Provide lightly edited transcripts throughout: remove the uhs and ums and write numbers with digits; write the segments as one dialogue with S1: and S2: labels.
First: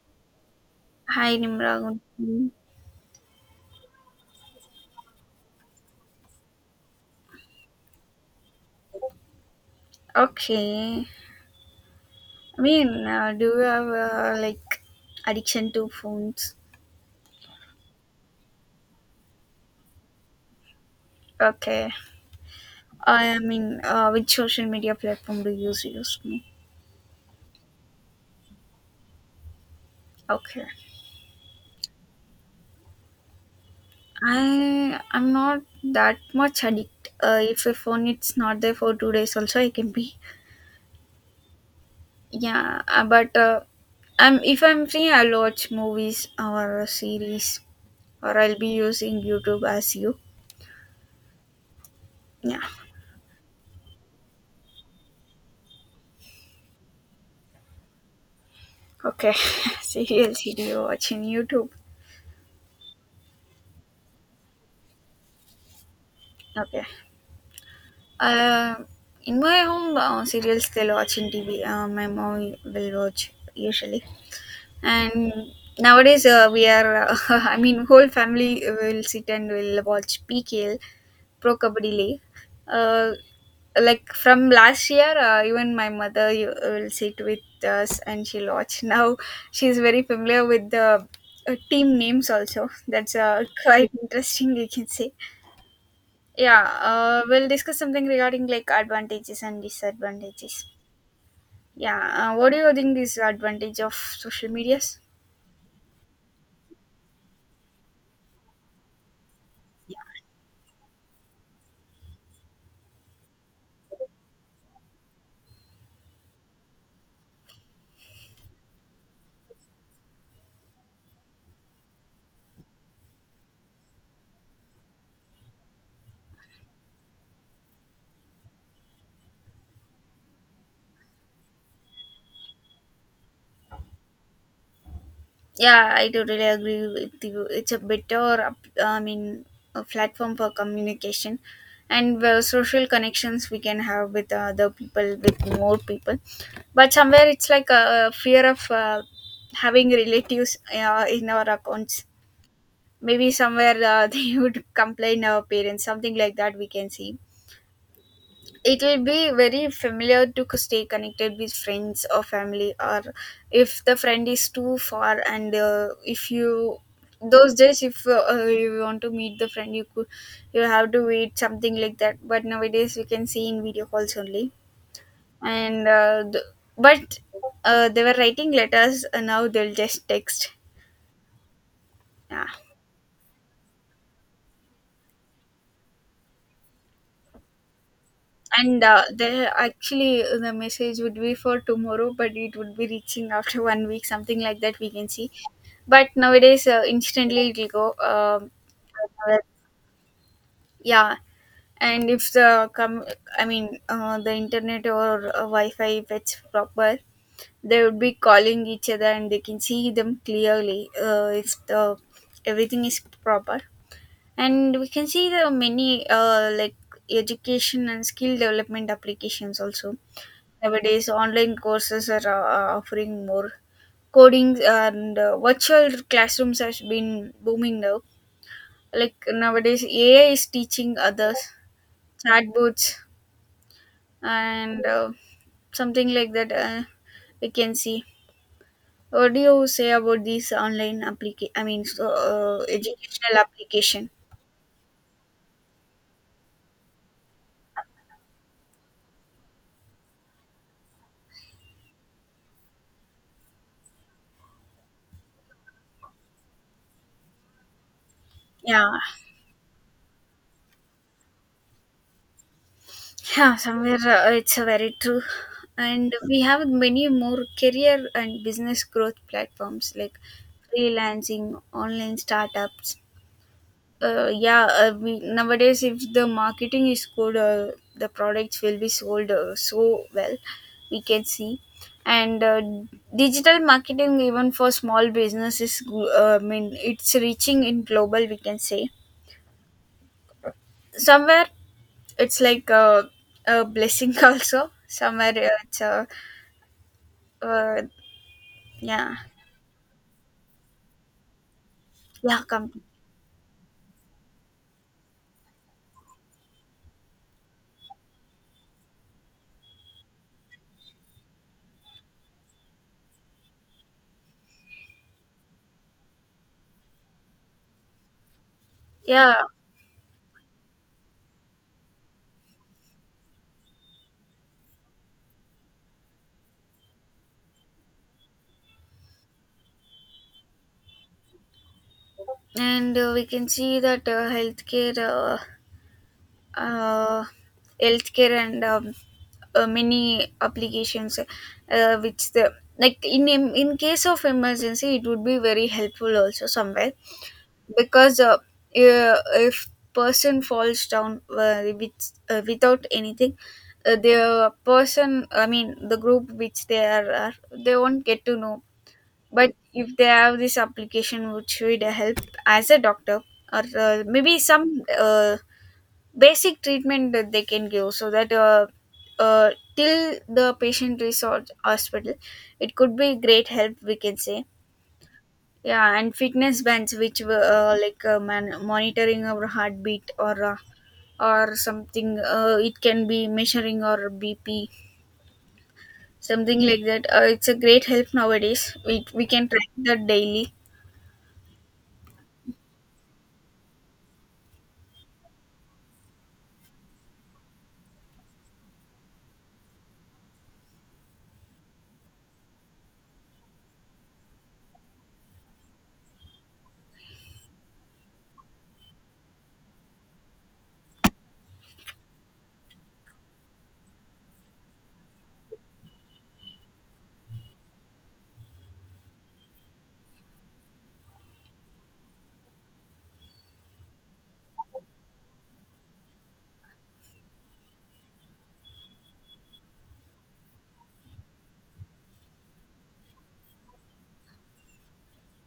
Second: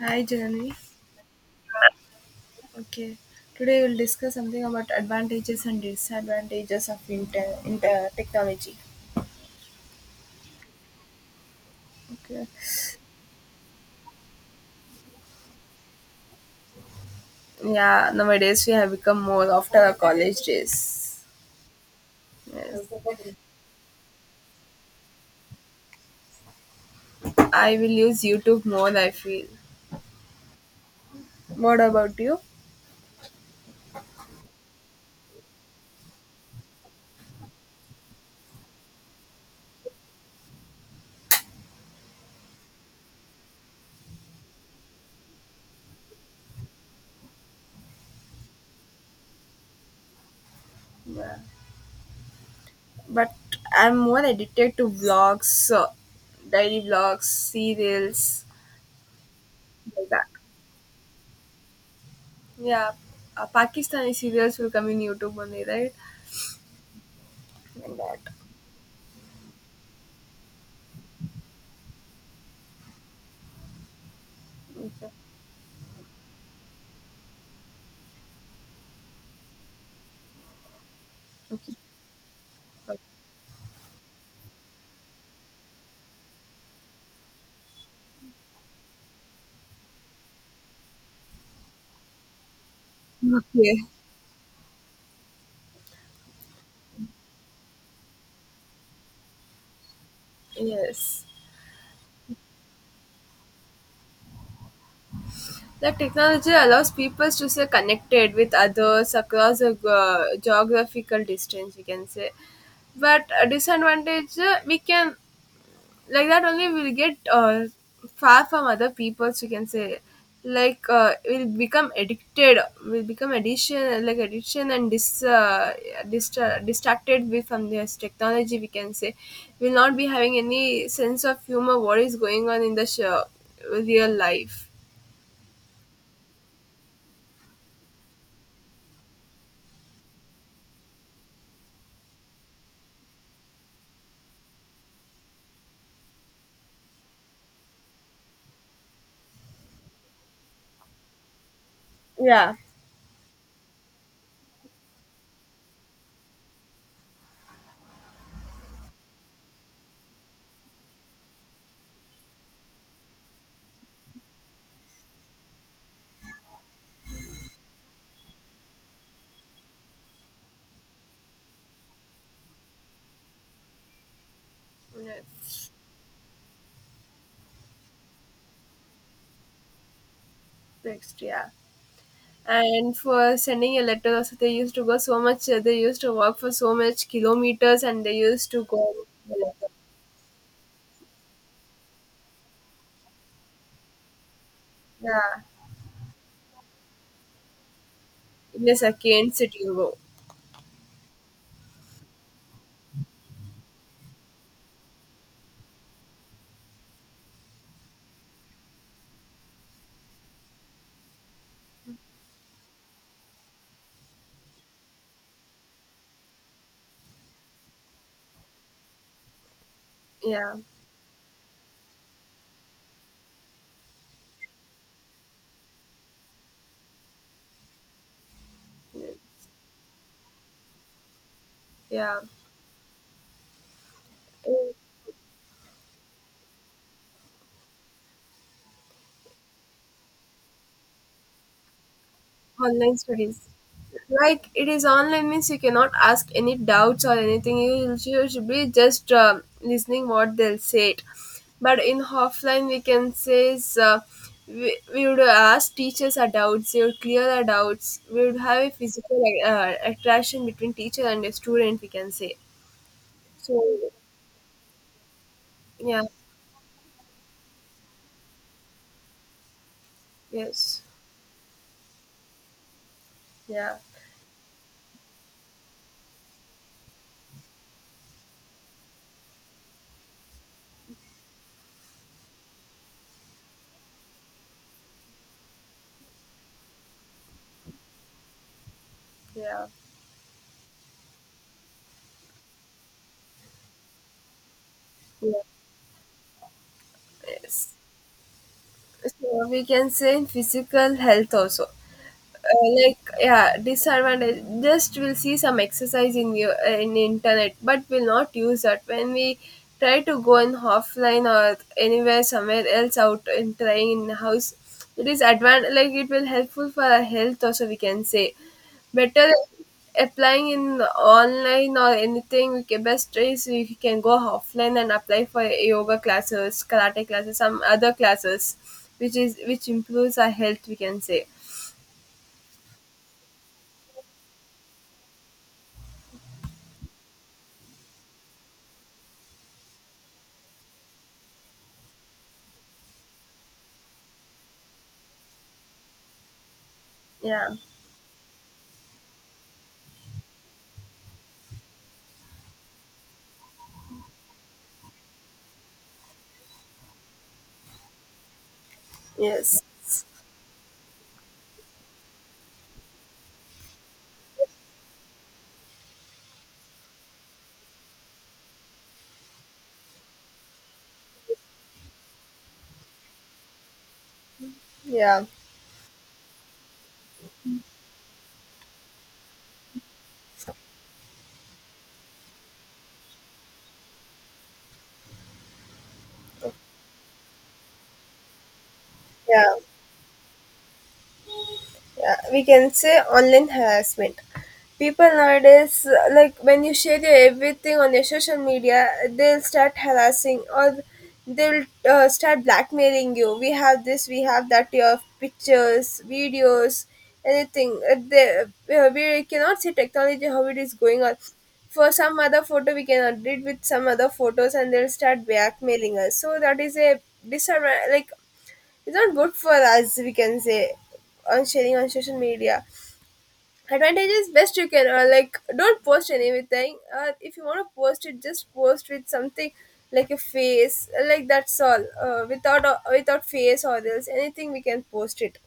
S1: Hi, Jeremy.
S2: Hi, Nimra. Good evening.
S1: Okay, today we'll discuss something about advantages and disadvantages of inter technology.
S2: Okay.
S1: Okay.
S2: Do you have like addiction to phones?
S1: Yeah, nowadays we have become more after our college days.
S2: Okay.
S1: Yes.
S2: Which social media platform do you use? Use me.
S1: I will use YouTube more, I feel.
S2: Okay.
S1: What about you?
S2: I'm not that much addict. If a phone it's not there for 2 days, also I can be. Yeah, but I'm if I'm free, I'll watch movies or a series, or I'll be using YouTube as you.
S1: Yeah.
S2: Yeah.
S1: But I'm more addicted to vlogs, daily vlogs, serials,
S2: Okay.
S1: like that.
S2: Serial video watching YouTube.
S1: Yeah, Pakistani serials will come in YouTube only, right?
S2: Okay.
S1: Like that.
S2: Uh, in my home, serials they'll watch in TV. My mom will watch usually. And nowadays, we are, whole family will sit and will watch PKL, Pro
S1: Okay.
S2: Kabaddi League. Uh, like from last year, even my mother you, will sit with us and she'll watch. Now she's very familiar with the team names also. That's
S1: Okay.
S2: quite interesting, you can say. Yeah, we'll discuss something regarding like advantages and disadvantages.
S1: Yes.
S2: Yeah, what do you think is advantage of social medias?
S1: The technology allows people to stay connected with others across a geographical distance, we can say. But a disadvantage, we can like that only we'll get far from other people, so you can say like we'll become addiction like addiction and distracted with from this technology, we can say we'll not be having any sense of humor what is going on in the show, real life.
S2: Yeah, I totally agree with you. It's a better, up- a platform for communication and social connections we can have with other people, with more people. But somewhere it's like a fear of having relatives in our accounts.
S1: Yeah.
S2: Maybe somewhere they would complain our parents, something like that we can see it'll be very familiar to stay connected with friends or family, or if the friend is too far and if you those days if you want to meet the friend you could you have to wait something like that, but nowadays we can see in video calls only.
S1: Yes.
S2: And th- but They were writing letters and now they'll just text.
S1: Next, yeah.
S2: Yeah.
S1: And for sending a letter also they used to go so much, they used to walk for so much kilometers and they used to
S2: and
S1: go.
S2: They actually the message would be for tomorrow, but it would be reaching after 1 week, something like that we can see.
S1: Yeah.
S2: But nowadays instantly it'll go.
S1: In I second city, sit.
S2: Yeah. and if the com- the internet or wi-fi if it's proper, they would be calling each other and they can see them clearly if the everything is proper. And we can see the many like education and skill development applications also.
S1: Yeah,
S2: Nowadays online courses are offering more coding, and virtual classrooms has been booming now. Like nowadays AI is teaching others,
S1: yeah.
S2: chatbots,
S1: Oh,
S2: and something like that. We can see. What do you say about these online application?
S1: online
S2: Educational
S1: studies,
S2: application.
S1: like it is online means you cannot ask any doubts or anything. You should be just listening what they'll say. It. But in offline, we can say is, we would ask teachers our doubts. They would clear our doubts. We would have a
S2: Yeah,
S1: physical like, attraction between teacher and a student. We can say
S2: yeah.
S1: so.
S2: Somewhere it's very true,
S1: Yeah.
S2: and we have many more career and business growth platforms like
S1: Yes.
S2: freelancing, online startups,
S1: Yeah.
S2: yeah we, nowadays if the marketing is good, the products will be sold so well we can see. And digital marketing, even for small businesses, it's reaching in global, we can say.
S1: Yeah.
S2: Somewhere it's like a blessing also. Somewhere
S1: Yeah.
S2: it's a
S1: Yes.
S2: uh, yeah.
S1: So we can say in physical health also.
S2: Yeah, come.
S1: Like yeah disadvantage just we'll see some exercise in you in internet but we'll not use that when we try to go in offline or anywhere somewhere else out and trying in house. It is advan like it will helpful for our health also, we can say better
S2: Yeah,
S1: applying in online or anything. We can best is we can go offline and apply for yoga classes, karate classes, some other classes which is which improves our health, we can say.
S2: and we can see that healthcare uh, healthcare and many applications which the like in case of emergency, it would be very helpful also somewhere.
S1: Yeah.
S2: Because uh, if person falls down without anything, the person the group which they are they won't get to know. But
S1: Yes.
S2: if they have this application which would help as a doctor, or maybe some basic treatment that they can give, so that till the patient resort hospital, it could be great help we can say.
S1: Yeah.
S2: Yeah, and fitness bands which were monitoring our heartbeat, or something, it can be measuring our bp, something like that. It's a great help nowadays, we can
S1: Yeah.
S2: track that daily.
S1: Yeah, we can say online harassment. People nowadays, like when you share your everything on your social media, they'll start harassing or they'll start blackmailing you. We have this, we have that, your pictures, videos, anything. They, we cannot see technology how it is going on. For some other photo, we can update with some other photos and they'll start blackmailing us. So that is a disadvantage. Like it's not good for us, we can say, on sharing on social media. Advantage is best you can like don't post anything, if you want to post it just post with something like a face, like that's all, without without face or else anything we can post it.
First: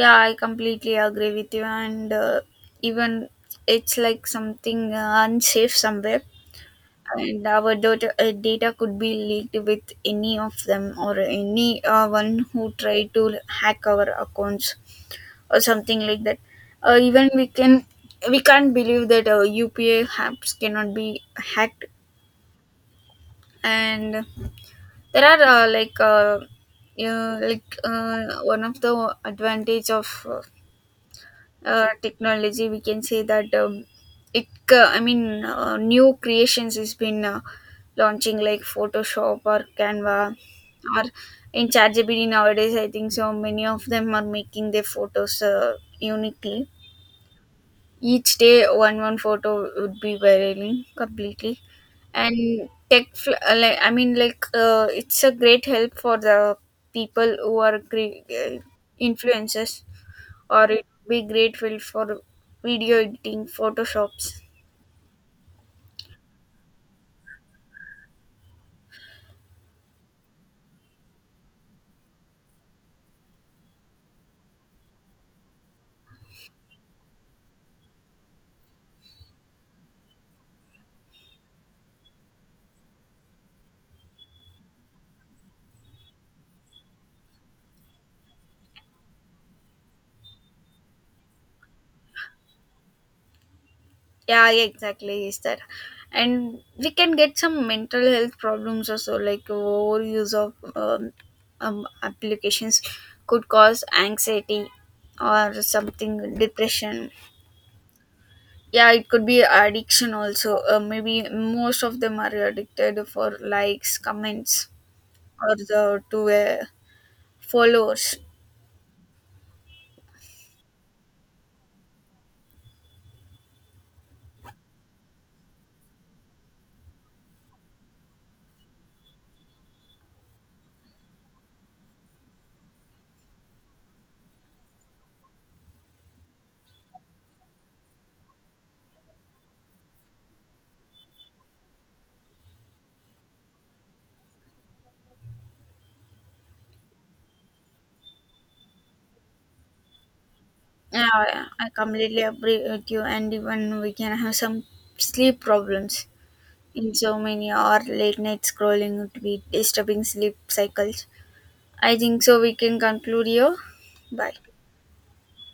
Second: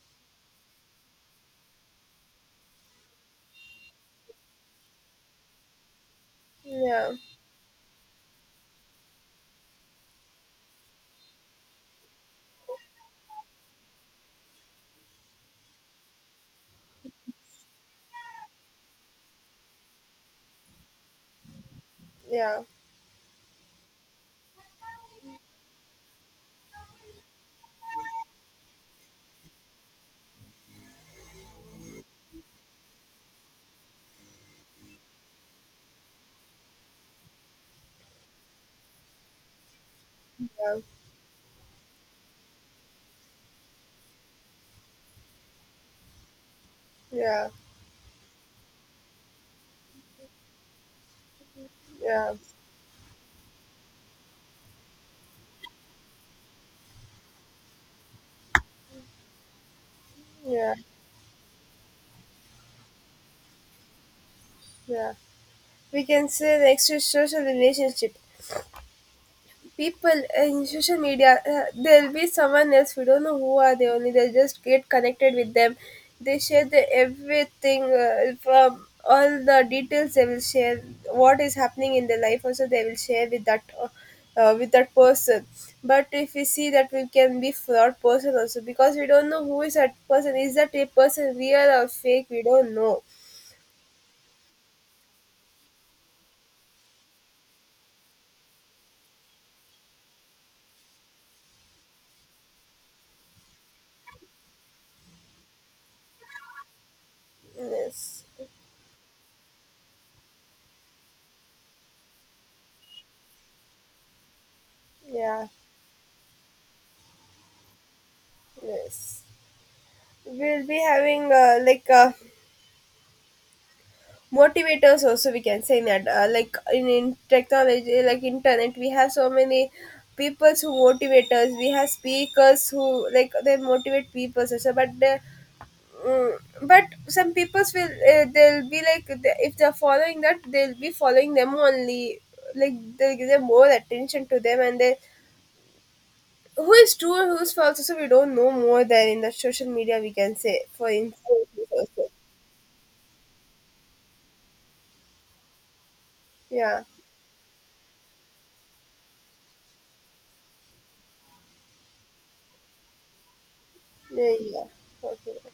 S2: Yeah, I completely agree with you. And even it's like something unsafe somewhere,
S1: Yeah.
S2: and our data could be leaked with any of them, or any one who tried to hack our accounts, or something like that. Even we can't believe that upa apps cannot be hacked.
S1: Yeah.
S2: And there are you know, one of the advantage of technology we can say, that it new creations has been launching, like photoshop or canva,
S1: Yeah.
S2: or in ChatGPT. Nowadays I think so many of them are making their photos uniquely,
S1: Yeah.
S2: each day one photo would be varying completely.
S1: Yeah.
S2: And tech fl- like it's a great help for the people who are influencers, or
S1: Yeah.
S2: it would be great field for video editing, photoshops.
S1: Yeah, we can say next is social relationship. People in social media, there'll be someone else we don't know who are they, only they'll just get connected with them. They share the everything, from all the details they will share what is happening in their life also. They will share with that person. But if we see that we can be fraud person also because we don't know who is that person, is that a person real or fake, we don't know.
S2: Yeah, yeah, exactly. Is that, and we can get some mental health problems also, like overuse of applications could cause anxiety, or something depression.
S1: Yes.
S2: Yeah, it could be addiction also. Maybe most of them are addicted for likes, comments,
S1: Yeah.
S2: or the to followers.
S1: Yes. We'll be having like motivators also, we can say that like in technology like internet we have so many people who motivate us. We have speakers who like they motivate people also, but the mm, but some people will they'll be like the- if they're following that they'll be following them only, like they'll give them more attention to them. And they who is true and who's false also we don't know more than in the social media, we can say for instance
S2: Yeah, yeah, I
S1: also.
S2: completely agree with you. And even we can have some sleep problems
S1: Yeah.
S2: in so many, or late night scrolling to be disturbing sleep cycles. I think so. We can conclude here. Bye.
S1: Yeah. Yeah. Okay.